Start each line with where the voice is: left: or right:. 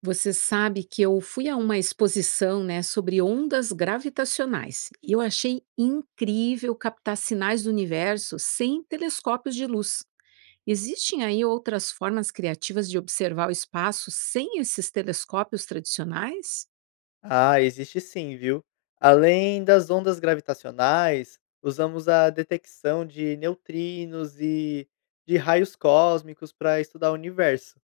right: Você sabe que eu fui a uma exposição, né, sobre ondas gravitacionais e eu achei incrível captar sinais do universo sem telescópios de luz. Existem aí outras formas criativas de observar o espaço sem esses telescópios tradicionais?
left: Ah, existe sim, viu? Além das ondas gravitacionais, usamos a detecção de neutrinos e de raios cósmicos para estudar o universo.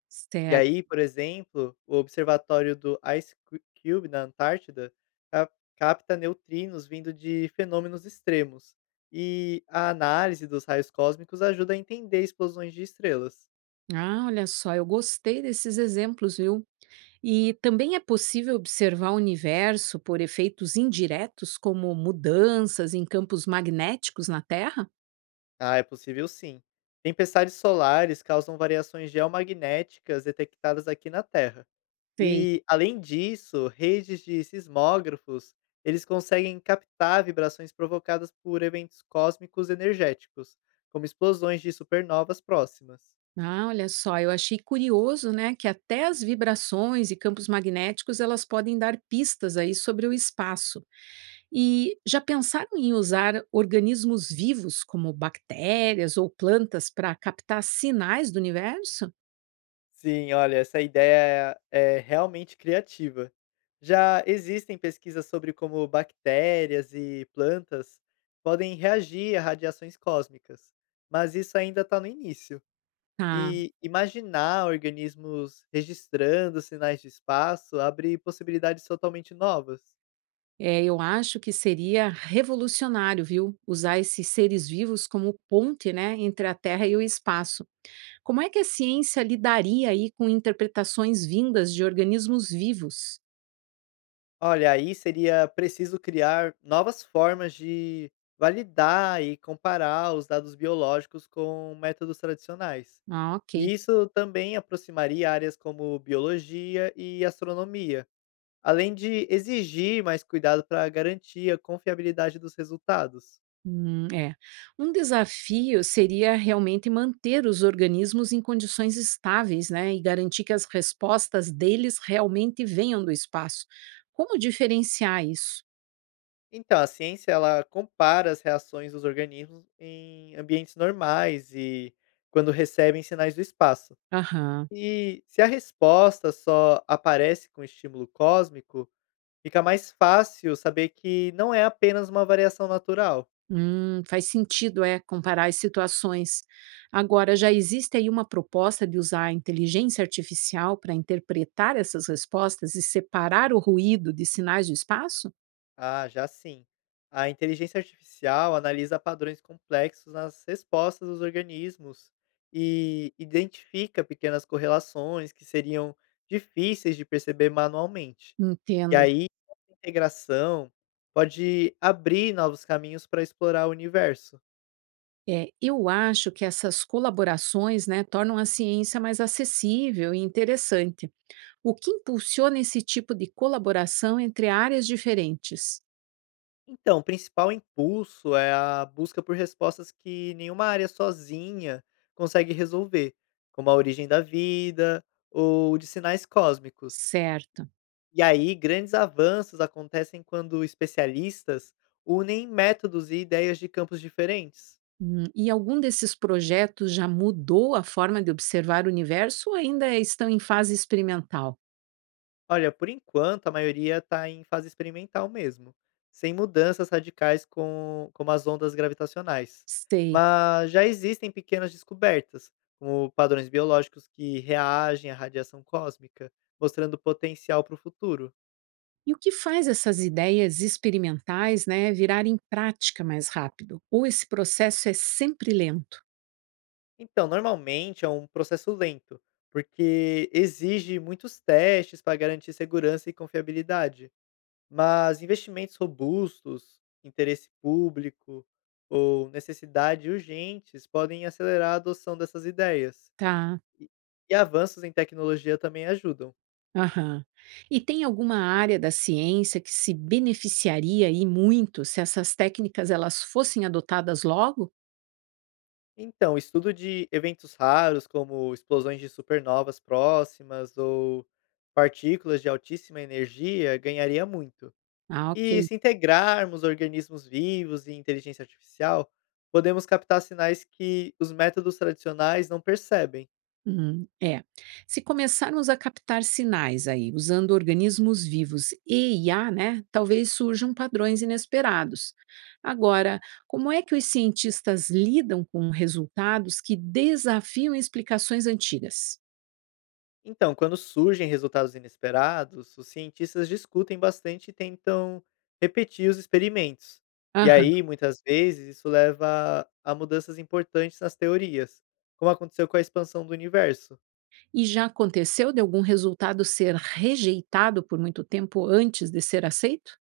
left: E aí,
right: Certo.
left: por exemplo, o observatório do Ice Cube na Antártida capta neutrinos vindo de fenômenos extremos. E a análise dos raios cósmicos ajuda a entender explosões de estrelas.
right: Ah, olha só, eu gostei desses exemplos, viu? E também é possível observar o universo por efeitos indiretos, como mudanças em campos magnéticos na Terra?
left: Ah, é possível sim. Tempestades solares causam variações geomagnéticas detectadas aqui na Terra.
right: Sei.
left: E, além disso, redes de sismógrafos, eles conseguem captar vibrações provocadas por eventos cósmicos energéticos, como explosões de supernovas próximas.
right: Ah, olha só, eu achei curioso, né, que até as vibrações e campos magnéticos elas podem dar pistas aí sobre o espaço. E já pensaram em usar organismos vivos como bactérias ou plantas para captar sinais do universo?
left: Sim, olha, essa ideia é realmente criativa. Já existem pesquisas sobre como bactérias e plantas podem reagir a radiações cósmicas, mas isso ainda está no início.
right: Ah,
left: E imaginar organismos registrando sinais de espaço abre possibilidades totalmente novas.
right: é, eu acho que seria revolucionário, viu? Usar esses seres vivos como ponte, né, entre a Terra e o espaço. Como é que a ciência lidaria aí com interpretações vindas de organismos vivos?
left: Olha, aí seria preciso criar novas formas de validar e comparar os dados biológicos com métodos tradicionais.
right: Ah, ok.
left: E isso também aproximaria áreas como biologia e astronomia, além de exigir mais cuidado para garantir a confiabilidade dos resultados.
right: É. Um desafio seria realmente manter os organismos em condições estáveis, né, e garantir que as respostas deles realmente venham do espaço. Como diferenciar isso?
left: Então, a ciência ela compara as reações dos organismos em ambientes normais e quando recebem sinais do espaço.
right: Aham.
left: E se a resposta só aparece com estímulo cósmico, fica mais fácil saber que não é apenas uma variação natural.
right: Faz sentido, é, comparar as situações. Agora, já existe aí uma proposta de usar a inteligência artificial para interpretar essas respostas e separar o ruído de sinais do espaço?
left: Ah, já sim. A inteligência artificial analisa padrões complexos nas respostas dos organismos e identifica pequenas correlações que seriam difíceis de perceber manualmente. E
right: Entendo.
left: aí, essa integração pode abrir novos caminhos para explorar o universo.
right: É, eu acho que essas colaborações, né, tornam a ciência mais acessível e interessante. O que impulsiona esse tipo de colaboração entre áreas diferentes?
left: Então, o principal impulso é a busca por respostas que nenhuma área sozinha consegue resolver, como a origem da vida ou de sinais cósmicos.
right: Certo.
left: E aí, grandes avanços acontecem quando especialistas unem métodos e ideias de campos diferentes.
right: E algum desses projetos já mudou a forma de observar o universo ou ainda estão em fase experimental?
left: Olha, por enquanto, a maioria está em fase experimental mesmo, sem mudanças radicais como as ondas gravitacionais.
right: Sei.
left: Mas já existem pequenas descobertas, como padrões biológicos que reagem à radiação cósmica, mostrando potencial para o futuro.
right: E o que faz essas ideias experimentais, né, virarem prática mais rápido? Ou esse processo é sempre lento?
left: Então, normalmente é um processo lento, porque exige muitos testes para garantir segurança e confiabilidade. Mas investimentos robustos, interesse público ou necessidade urgentes podem acelerar a adoção dessas ideias.
right: Tá.
left: E e avanços em tecnologia também ajudam.
right: Aham. E tem alguma área da ciência que se beneficiaria aí muito se essas técnicas elas fossem adotadas logo?
left: Então, estudo de eventos raros, como explosões de supernovas próximas ou partículas de altíssima energia, ganharia muito.
right: Ah,
left: E
right: ok.
left: se integrarmos organismos vivos e inteligência artificial, podemos captar sinais que os métodos tradicionais não percebem.
right: Uhum, é. Se começarmos a captar sinais aí, usando organismos vivos e IA, né, talvez surjam padrões inesperados. Agora, como é que os cientistas lidam com resultados que desafiam explicações antigas?
left: Então, quando surgem resultados inesperados, os cientistas discutem bastante e tentam repetir os experimentos. E aí, muitas vezes, isso leva a mudanças importantes nas teorias, como aconteceu com a expansão do universo.
right: E já aconteceu de algum resultado ser rejeitado por muito tempo antes de ser aceito?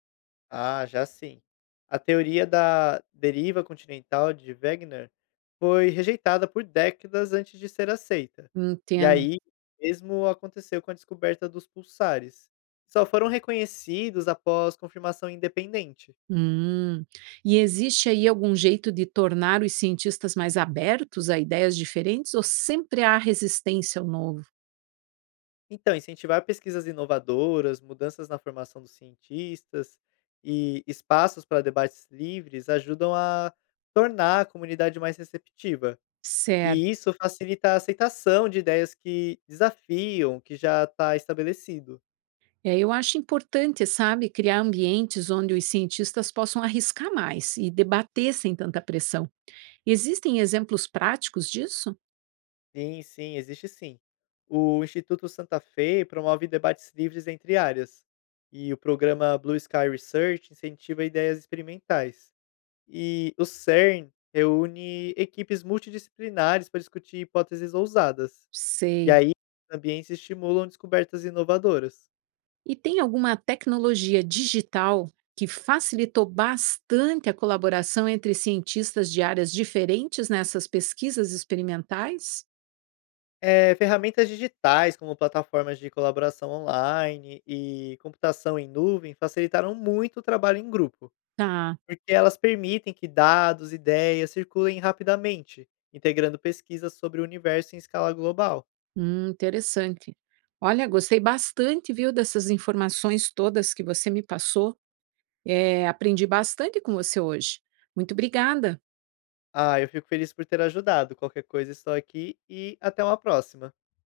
left: Ah, já sim. A teoria da deriva continental de Wegener foi rejeitada por décadas antes de ser aceita. E
right: Entendo.
left: aí, mesmo aconteceu com a descoberta dos pulsares. Que Só foram reconhecidos após confirmação independente.
right: Hum. E existe aí algum jeito de tornar os cientistas mais abertos a ideias diferentes ou sempre há resistência ao novo?
left: Então, incentivar pesquisas inovadoras, mudanças na formação dos cientistas e espaços para debates livres ajudam a tornar a comunidade mais receptiva.
right: Certo.
left: E isso facilita a aceitação de ideias que desafiam o que já está estabelecido.
right: É, eu acho importante, sabe, criar ambientes onde os cientistas possam arriscar mais e debater sem tanta pressão. Existem exemplos práticos disso?
left: Sim, sim, existe sim. O Instituto Santa Fé promove debates livres entre áreas, e o programa Blue Sky Research incentiva ideias experimentais. E o CERN reúne equipes multidisciplinares para discutir hipóteses ousadas. E
right: Sei.
left: aí, ambientes estimulam descobertas inovadoras.
right: E tem alguma tecnologia digital que facilitou bastante a colaboração entre cientistas de áreas diferentes nessas pesquisas experimentais?
left: Ferramentas digitais, como plataformas de colaboração online e computação em nuvem, facilitaram muito o trabalho em grupo,
right: Tá,
left: porque elas permitem que dados e ideias circulem rapidamente, integrando pesquisas sobre o universo em escala global.
right: interessante. Olha, gostei bastante, viu, dessas informações todas que você me passou. É, aprendi bastante com você hoje. Muito obrigada.
left: Ah, eu fico feliz por ter ajudado. Qualquer coisa, estou aqui e até uma próxima.